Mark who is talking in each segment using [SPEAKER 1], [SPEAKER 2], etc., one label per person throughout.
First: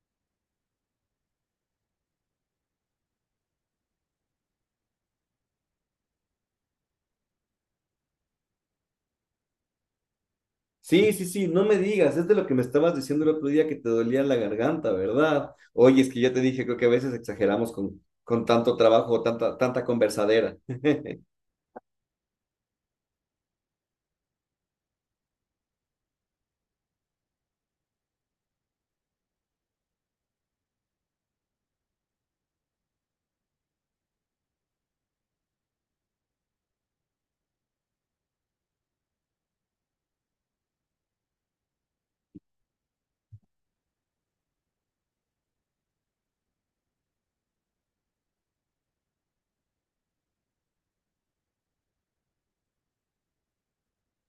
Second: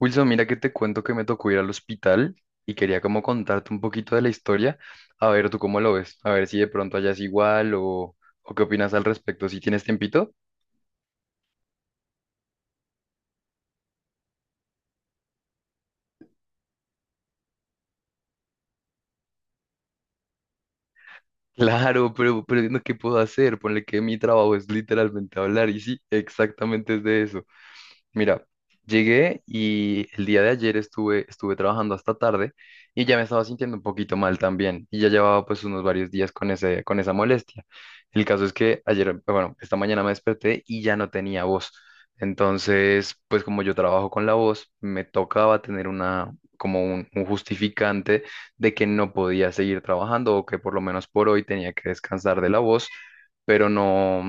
[SPEAKER 1] Wilson, mira que te cuento que me tocó ir al hospital y quería como contarte un poquito de la historia. A ver, ¿tú cómo lo ves? A ver si de pronto allá es igual o qué opinas al respecto. ¿Si tienes tiempito?
[SPEAKER 2] Sí, sí, sí, no me digas, es de lo que me estabas diciendo el otro día que te dolía la garganta, ¿verdad? Oye, es que ya te dije, creo que a veces exageramos con tanto trabajo, o tanta conversadera.
[SPEAKER 1] Claro, pero no, ¿qué puedo hacer? Ponle que mi trabajo es literalmente hablar y sí, exactamente es de eso. Mira, llegué y el día de ayer estuve trabajando hasta tarde y ya me estaba sintiendo un poquito mal también y ya llevaba pues unos varios días con con esa molestia. El caso es que ayer, bueno, esta mañana me desperté y ya no tenía voz. Entonces, pues como yo trabajo con la voz, me tocaba tener como un justificante de que no podía seguir trabajando o que por lo menos por hoy tenía que descansar de la voz, pero no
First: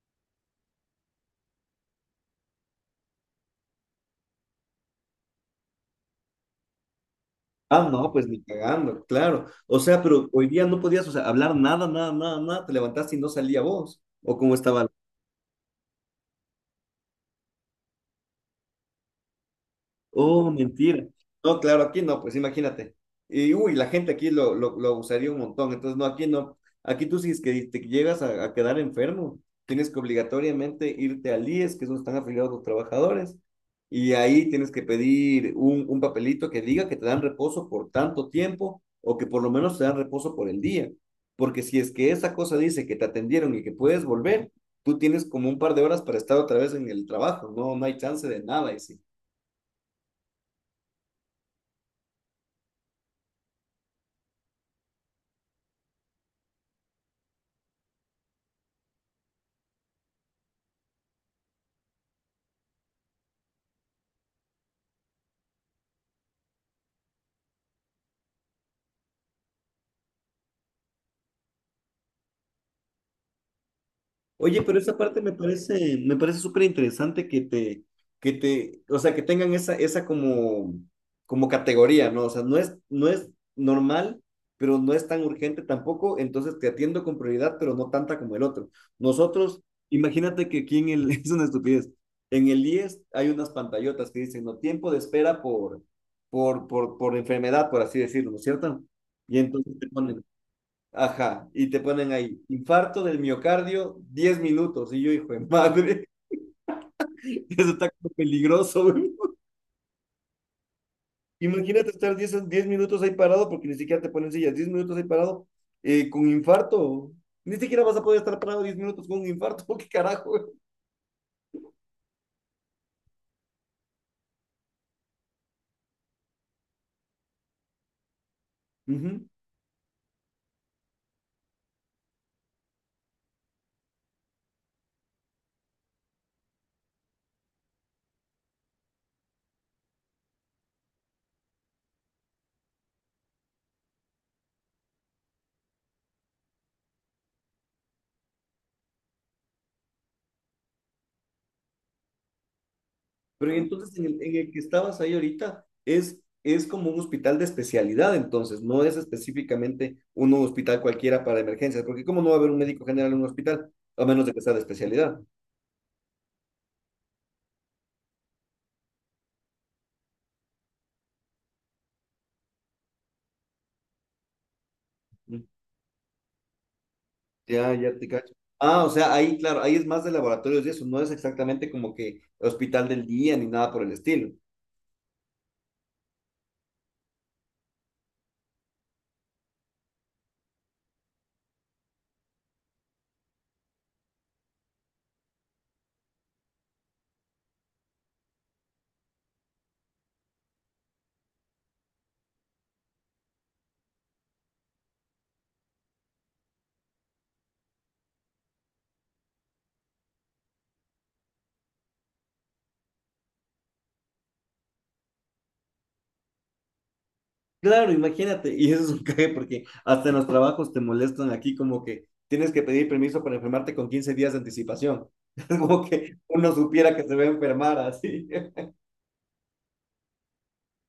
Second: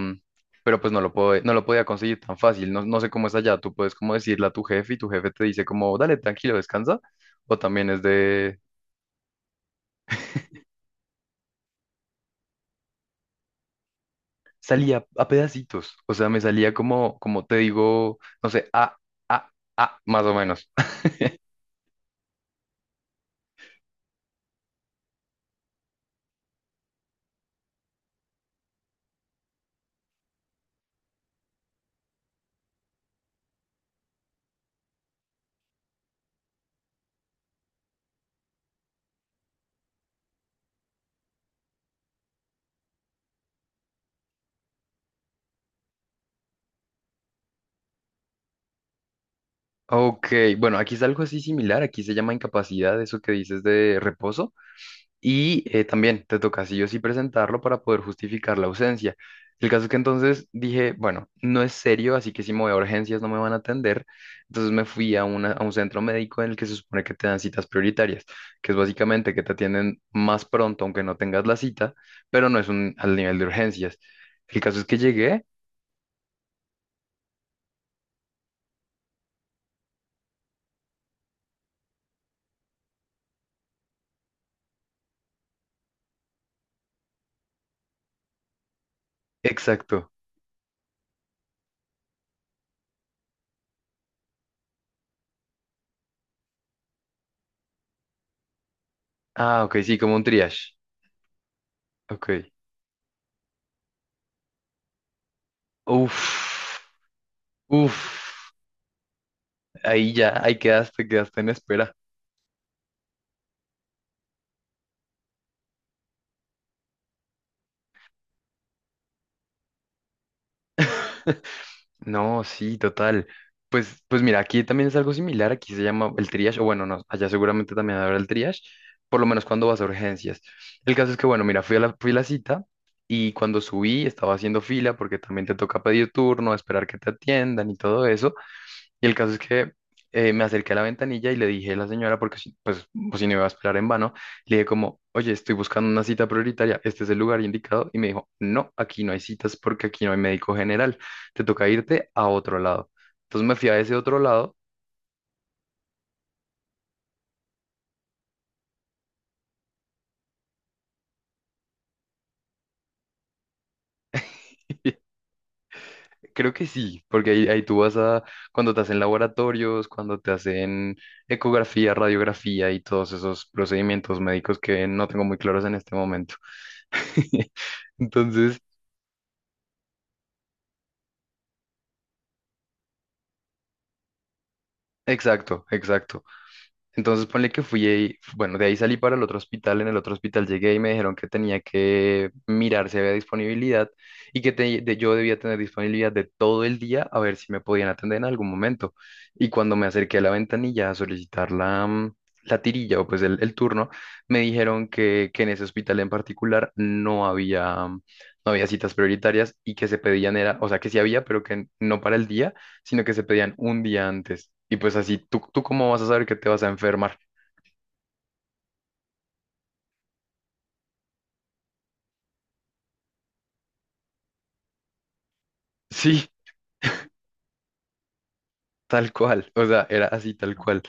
[SPEAKER 1] pero pues no lo podía conseguir tan fácil. No, no sé cómo es allá. Tú puedes como decirle a tu jefe y tu jefe te dice como, dale, tranquilo, descansa. O
[SPEAKER 2] Ah,
[SPEAKER 1] también es
[SPEAKER 2] no, pues ni
[SPEAKER 1] de,
[SPEAKER 2] cagando, claro. O sea, pero hoy día no podías, o sea, hablar nada, nada, nada, nada, te levantaste y no salía voz. ¿O cómo estaba?
[SPEAKER 1] salía a pedacitos. O sea, me salía como te digo, no sé, a, a, más o
[SPEAKER 2] Oh,
[SPEAKER 1] menos.
[SPEAKER 2] mentira. No, claro, aquí no, pues imagínate. Y uy, la gente aquí lo usaría un montón. Entonces, no, aquí no. Aquí tú si es que te llegas a quedar enfermo, tienes que obligatoriamente irte al IES, que es donde están afiliados los trabajadores, y ahí tienes que pedir un papelito que diga que te dan reposo por tanto tiempo o que por lo menos te dan reposo por el día. Porque si es que esa cosa dice que te atendieron y que puedes volver, tú tienes como un par de horas para estar otra vez en el trabajo, no, no hay chance de nada. Y sí.
[SPEAKER 1] Ok, bueno, aquí es algo así similar. Aquí se llama incapacidad, eso que dices de reposo. Y también te toca sí o sí presentarlo para poder justificar la ausencia. El caso es que entonces dije, bueno, no es serio, así que si me voy a urgencias no me van a atender. Entonces me fui a un centro médico en el que se supone que te dan citas prioritarias, que es básicamente que te atienden más pronto aunque no tengas la cita, pero no es al nivel de urgencias. El
[SPEAKER 2] Oye, pero
[SPEAKER 1] caso es
[SPEAKER 2] esa
[SPEAKER 1] que
[SPEAKER 2] parte
[SPEAKER 1] llegué,
[SPEAKER 2] me parece súper interesante que o sea, que tengan esa, esa como, como categoría, ¿no? O sea, no es normal, pero no es tan urgente tampoco, entonces te atiendo con prioridad, pero no tanta como el otro. Nosotros,
[SPEAKER 1] exacto.
[SPEAKER 2] imagínate que aquí en el, es una estupidez, en el IES hay unas pantallotas que dicen, no, tiempo de espera por, por enfermedad, por así decirlo, ¿no es cierto? Y
[SPEAKER 1] Ah, ok,
[SPEAKER 2] entonces te
[SPEAKER 1] sí, como
[SPEAKER 2] ponen,
[SPEAKER 1] un triage.
[SPEAKER 2] ajá, y te ponen
[SPEAKER 1] Ok.
[SPEAKER 2] ahí, infarto del miocardio, 10 minutos. Y yo, hijo de madre,
[SPEAKER 1] Uf,
[SPEAKER 2] eso está como
[SPEAKER 1] uf,
[SPEAKER 2] peligroso, güey.
[SPEAKER 1] ahí quedaste en
[SPEAKER 2] Imagínate
[SPEAKER 1] espera.
[SPEAKER 2] estar diez minutos ahí parado, porque ni siquiera te ponen sillas, 10 minutos ahí parado, con infarto. Ni siquiera vas a poder estar parado 10 minutos con un infarto, ¿qué carajo, güey?
[SPEAKER 1] No, sí, total. Pues mira, aquí también es algo similar, aquí se llama el triage, o bueno, no, allá seguramente también habrá el triage, por lo
[SPEAKER 2] Ujú.
[SPEAKER 1] menos cuando vas a urgencias. El caso es que, bueno, mira, fui a la cita y cuando subí estaba haciendo fila porque también te toca pedir turno, esperar que te atiendan y todo eso. Y el caso es que me acerqué a la ventanilla y le dije a la señora, porque pues, si no iba a esperar en vano, le dije como, oye, estoy buscando una cita prioritaria, este es el lugar indicado. Y me dijo, no, aquí no hay citas porque aquí no hay médico general, te toca irte a otro lado. Entonces
[SPEAKER 2] Pero
[SPEAKER 1] me fui a ese
[SPEAKER 2] entonces
[SPEAKER 1] otro
[SPEAKER 2] en el
[SPEAKER 1] lado.
[SPEAKER 2] que estabas ahí ahorita es como un hospital de especialidad, entonces, no es específicamente un hospital cualquiera para emergencias, porque ¿cómo no va a haber un médico general en un hospital? A menos de que sea de especialidad.
[SPEAKER 1] Creo que sí, porque ahí tú cuando te hacen laboratorios, cuando te hacen ecografía, radiografía y todos esos procedimientos médicos que no tengo muy
[SPEAKER 2] Ujú.
[SPEAKER 1] claros en este momento.
[SPEAKER 2] Ya, ya te cacho.
[SPEAKER 1] Entonces,
[SPEAKER 2] Ah, o sea, ahí, claro, ahí es más de laboratorios y eso, no es exactamente como que hospital del día ni nada por el estilo.
[SPEAKER 1] exacto, exacto. Entonces ponle que fui ahí, bueno, de ahí salí para el otro hospital, en el otro hospital llegué y me dijeron que tenía que mirar si había disponibilidad y que yo debía tener disponibilidad de todo el día a ver si me podían atender en algún momento. Y cuando me acerqué a la ventanilla a solicitar la tirilla o pues el turno, me dijeron que en ese hospital en particular no había citas prioritarias y que se pedían era, o sea, que sí había, pero que no para el día sino que se pedían un día antes. Y pues así, ¿tú cómo vas a saber que te vas a enfermar?
[SPEAKER 2] Claro, imagínate, y eso es un cague porque hasta en los trabajos te molestan aquí como que tienes que pedir permiso para enfermarte con 15 días de anticipación. Es como que
[SPEAKER 1] Sí,
[SPEAKER 2] uno supiera que se va a enfermar así.
[SPEAKER 1] tal cual. O sea, era así, tal cual.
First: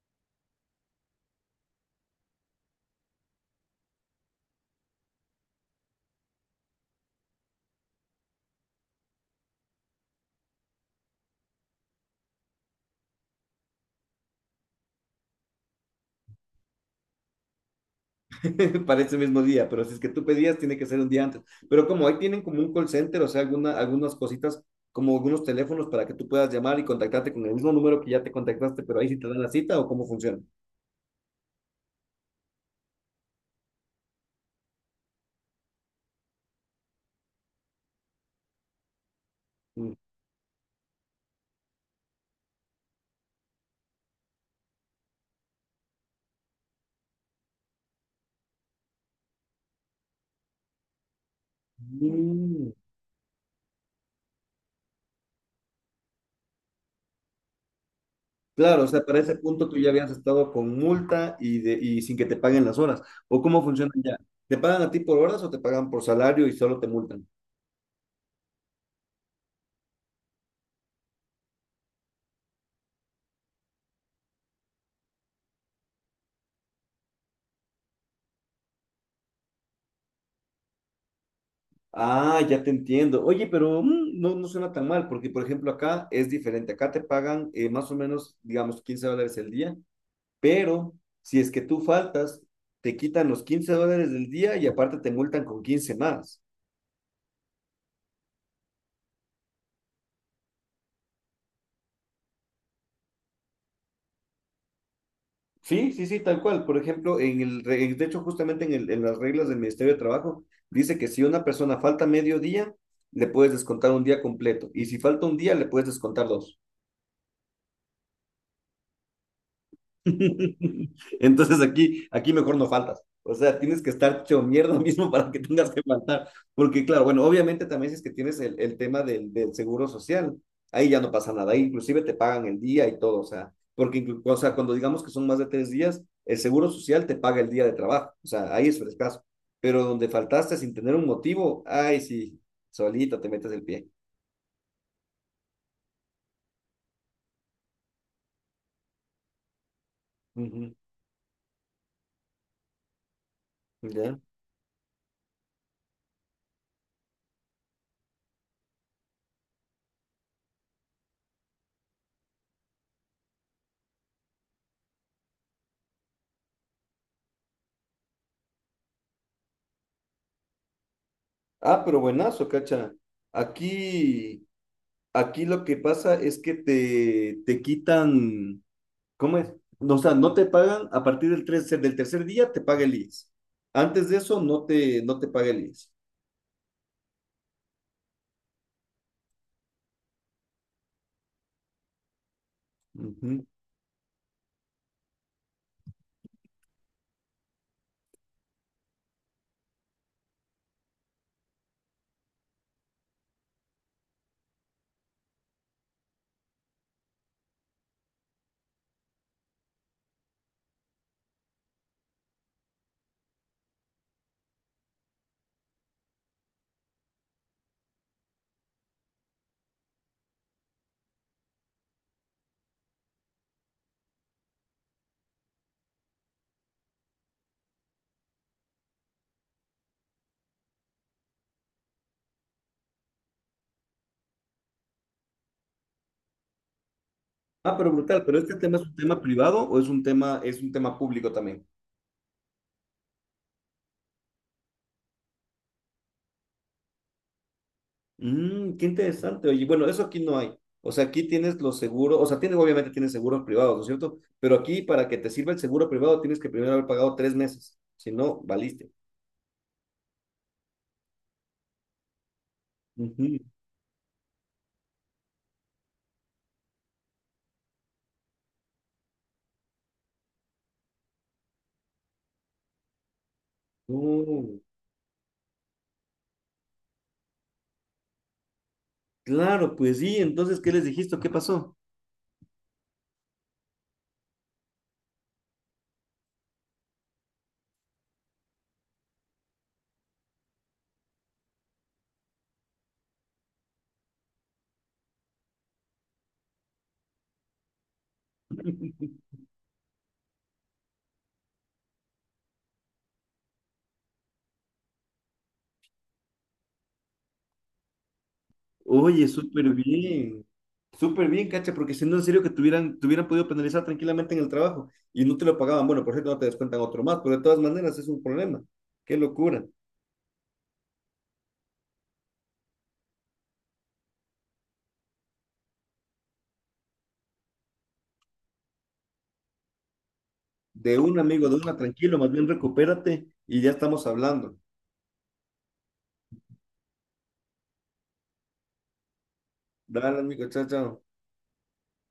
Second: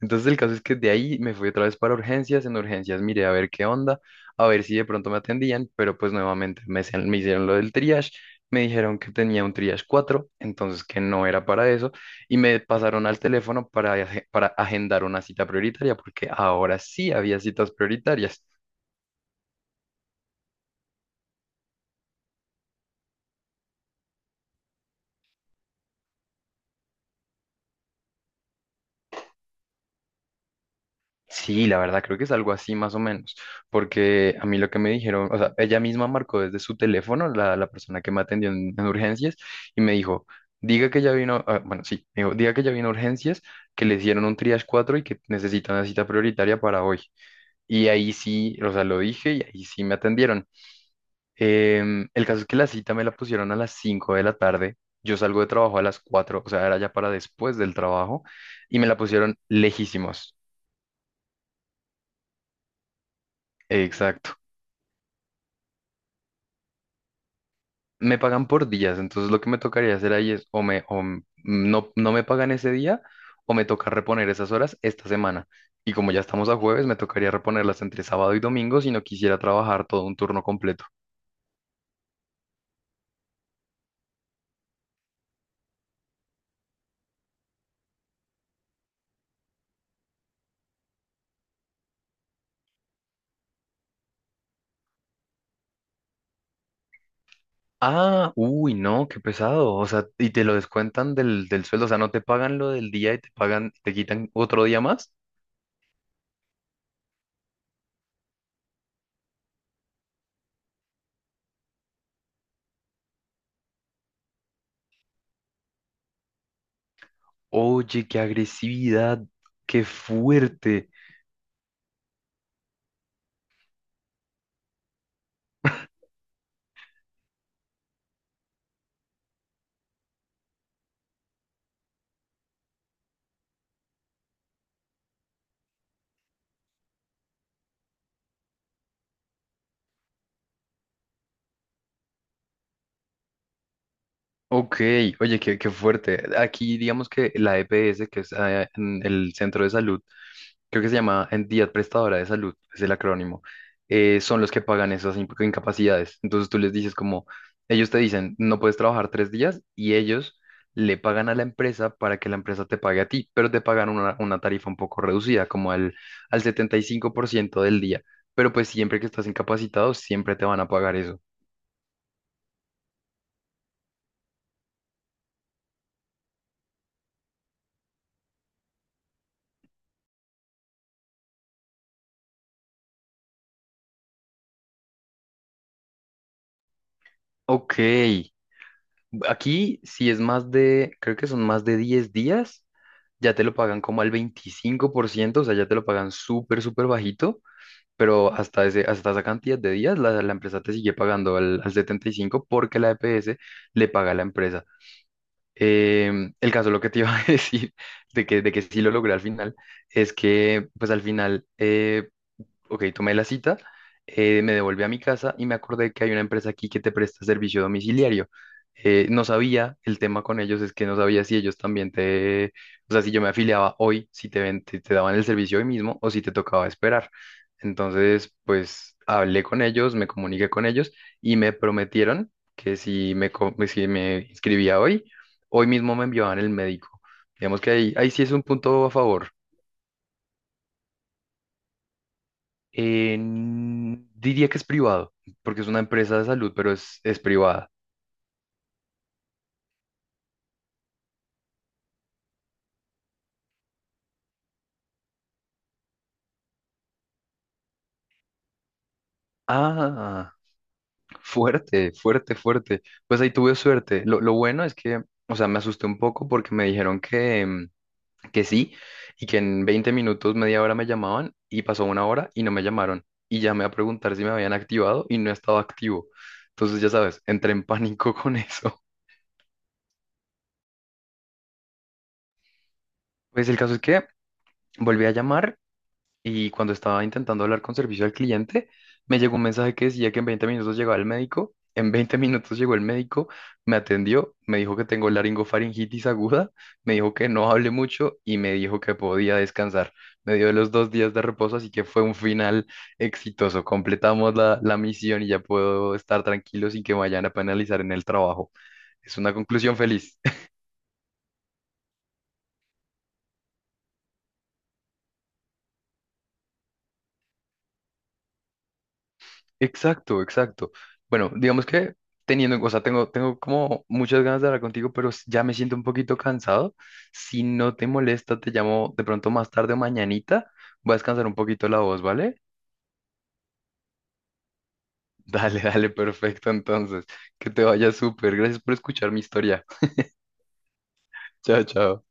[SPEAKER 1] Entonces el caso es que de ahí me fui otra vez para urgencias. En urgencias miré a ver qué onda, a ver si de pronto me atendían, pero pues nuevamente me hicieron lo del triage. Me dijeron que tenía un triage 4 entonces que no era para eso, y me pasaron al teléfono para agendar una cita prioritaria, porque ahora sí había citas prioritarias.
[SPEAKER 2] Para ese mismo día, pero si es que tú pedías, tiene que ser un día antes. Pero como ahí tienen como un call center, o sea, alguna, algunas cositas, como algunos teléfonos para que tú puedas llamar y contactarte con el mismo número que ya te contactaste, pero ahí sí te dan la cita o cómo funciona.
[SPEAKER 1] Sí, la verdad, creo que es algo así más o menos, porque a mí lo que me dijeron, o sea, ella misma marcó desde su teléfono, la persona que me atendió en urgencias, y me
[SPEAKER 2] Mm.
[SPEAKER 1] dijo, diga que ya vino, ah, bueno, sí, me dijo, diga que ya vino a urgencias, que le hicieron un triage 4 y que necesita una cita prioritaria para hoy. Y ahí sí, o sea, lo dije y ahí sí me atendieron. El caso es que la cita me la pusieron a las 5 de la tarde, yo salgo de trabajo a las 4, o sea, era ya para después del trabajo, y
[SPEAKER 2] Claro, o
[SPEAKER 1] me la
[SPEAKER 2] sea, para ese
[SPEAKER 1] pusieron
[SPEAKER 2] punto tú ya habías
[SPEAKER 1] lejísimos.
[SPEAKER 2] estado con multa y, de, y sin que te paguen las horas. ¿O cómo funciona ya?
[SPEAKER 1] Exacto.
[SPEAKER 2] ¿Te pagan a ti por horas o te pagan por salario y solo te multan?
[SPEAKER 1] Me pagan por días, entonces lo que me tocaría hacer ahí es o me o m- no, no me pagan ese día o me toca reponer esas horas esta semana. Y como ya estamos a jueves, me tocaría reponerlas entre sábado y domingo si no quisiera trabajar todo un turno completo.
[SPEAKER 2] Ah, ya te entiendo. Oye, pero mm, no, no suena tan mal, porque por ejemplo acá es diferente. Acá te pagan más o menos, digamos, 15 dólares el día, pero si es que tú faltas, te quitan los 15 dólares del día y aparte te multan con 15 más.
[SPEAKER 1] Ah, uy, no, qué pesado. O sea, y te lo descuentan del sueldo, o sea, no te pagan lo del día y te pagan, te quitan otro día más.
[SPEAKER 2] Sí, sí, sí, tal cual. Por ejemplo, de hecho, justamente en las reglas del Ministerio de Trabajo, dice que si una persona falta medio día, le puedes descontar un día completo. Y si falta un día, le puedes descontar dos.
[SPEAKER 1] Oye, qué agresividad, qué fuerte.
[SPEAKER 2] Entonces aquí, aquí mejor no faltas. O sea, tienes que estar hecho mierda mismo para que tengas que faltar. Porque claro, bueno, obviamente también si es que tienes el tema del seguro social, ahí ya no pasa nada. Ahí inclusive te pagan el día y todo. O sea, porque o sea, cuando digamos que son más de tres días, el seguro social te paga el día de trabajo. O sea, ahí es frescaso. Pero donde faltaste sin tener un motivo, ay, sí, solito te metes el pie.
[SPEAKER 1] Ok, oye, qué fuerte. Aquí digamos que la EPS, que es en el centro de salud
[SPEAKER 2] Ujú,
[SPEAKER 1] creo que se llama entidad prestadora de salud, es el acrónimo,
[SPEAKER 2] ya.
[SPEAKER 1] son los que pagan esas incapacidades. Entonces tú les dices como, ellos te dicen, no puedes trabajar 3 días y ellos le pagan a la empresa para que la empresa te pague a ti, pero te pagan una tarifa un poco reducida, como al 75% del día. Pero pues siempre que estás incapacitado, siempre te van a pagar eso.
[SPEAKER 2] Ah, pero buenazo, cacha. Aquí Aquí lo que pasa es que te quitan, ¿cómo es? No. O sea, no te pagan a partir del, del tercer día, te paga el IES. Antes de eso, no te paga el IES.
[SPEAKER 1] Ok, aquí, si es más de, creo que son más de 10 días, ya
[SPEAKER 2] Ujú.
[SPEAKER 1] te lo pagan como al 25%, o sea, ya te lo pagan súper, súper bajito, pero hasta esa cantidad de días la empresa te sigue pagando al 75% porque la EPS le paga a la empresa. El caso, lo que te iba a decir, de que sí lo logré al final, es que pues al final, ok, tomé la cita, me devolví a mi casa y me acordé que hay una empresa aquí que te presta servicio domiciliario. No sabía, el tema con ellos es que no sabía si ellos también te, o sea, si yo me afiliaba hoy, si te daban el servicio hoy mismo o si te tocaba esperar. Entonces, pues hablé con ellos, me comuniqué con ellos y me prometieron que si me inscribía hoy, hoy mismo me enviaban el médico. Digamos que
[SPEAKER 2] Ah, pero
[SPEAKER 1] ahí sí
[SPEAKER 2] brutal,
[SPEAKER 1] es
[SPEAKER 2] pero
[SPEAKER 1] un
[SPEAKER 2] este tema es
[SPEAKER 1] punto a
[SPEAKER 2] un tema
[SPEAKER 1] favor.
[SPEAKER 2] privado o es un tema público también.
[SPEAKER 1] Diría que es privado, porque es una empresa de salud, pero es privada.
[SPEAKER 2] Mm, qué interesante. Oye, bueno, eso aquí no hay. O sea, aquí tienes los seguros, o sea, tienes, obviamente tienes seguros privados, ¿no es cierto? Pero aquí, para que te sirva el seguro privado, tienes que primero haber pagado 3 meses. Si no, valiste.
[SPEAKER 1] Ah, fuerte, fuerte, fuerte. Pues ahí tuve suerte. Lo bueno es que, o sea, me asusté un poco porque me dijeron que sí y que en 20 minutos, media hora me llamaban y pasó una hora y no me llamaron. Y llamé a preguntar si me habían
[SPEAKER 2] Ujú.
[SPEAKER 1] activado y no estaba activo. Entonces, ya sabes, entré en pánico con eso.
[SPEAKER 2] Claro, pues sí, entonces, ¿qué les dijiste? ¿Qué pasó?
[SPEAKER 1] Pues el caso es que volví a llamar y cuando estaba intentando hablar con servicio al cliente, me llegó un mensaje que decía que en 20 minutos llegaba el médico. En 20 minutos llegó el médico, me atendió, me dijo que tengo laringofaringitis aguda, me dijo que no hable mucho y me dijo que podía descansar. Me dio los 2 días de reposo, así que fue un final exitoso. Completamos la misión y ya puedo estar tranquilo sin que me vayan a penalizar en el trabajo. Es
[SPEAKER 2] Oye,
[SPEAKER 1] una conclusión feliz.
[SPEAKER 2] súper bien, cacha, porque si no, en serio que tuvieran, te hubieran podido penalizar tranquilamente en el trabajo y no te lo pagaban. Bueno, por cierto, no te descuentan otro más, pero de todas maneras es un problema. Qué locura.
[SPEAKER 1] Exacto, exacto. Bueno, digamos que teniendo, o sea, tengo como muchas ganas de hablar contigo, pero ya me siento un poquito cansado. Si no te molesta, te llamo de pronto más tarde o mañanita. Voy a
[SPEAKER 2] De un
[SPEAKER 1] descansar un
[SPEAKER 2] amigo, de
[SPEAKER 1] poquito
[SPEAKER 2] una,
[SPEAKER 1] la voz,
[SPEAKER 2] tranquilo, más
[SPEAKER 1] ¿vale?
[SPEAKER 2] bien recupérate y ya estamos hablando.
[SPEAKER 1] Dale, dale, perfecto. Entonces, que te vaya súper. Gracias por escuchar mi historia.
[SPEAKER 2] Dale, amigo, chao, chao.
[SPEAKER 1] Chao, chao.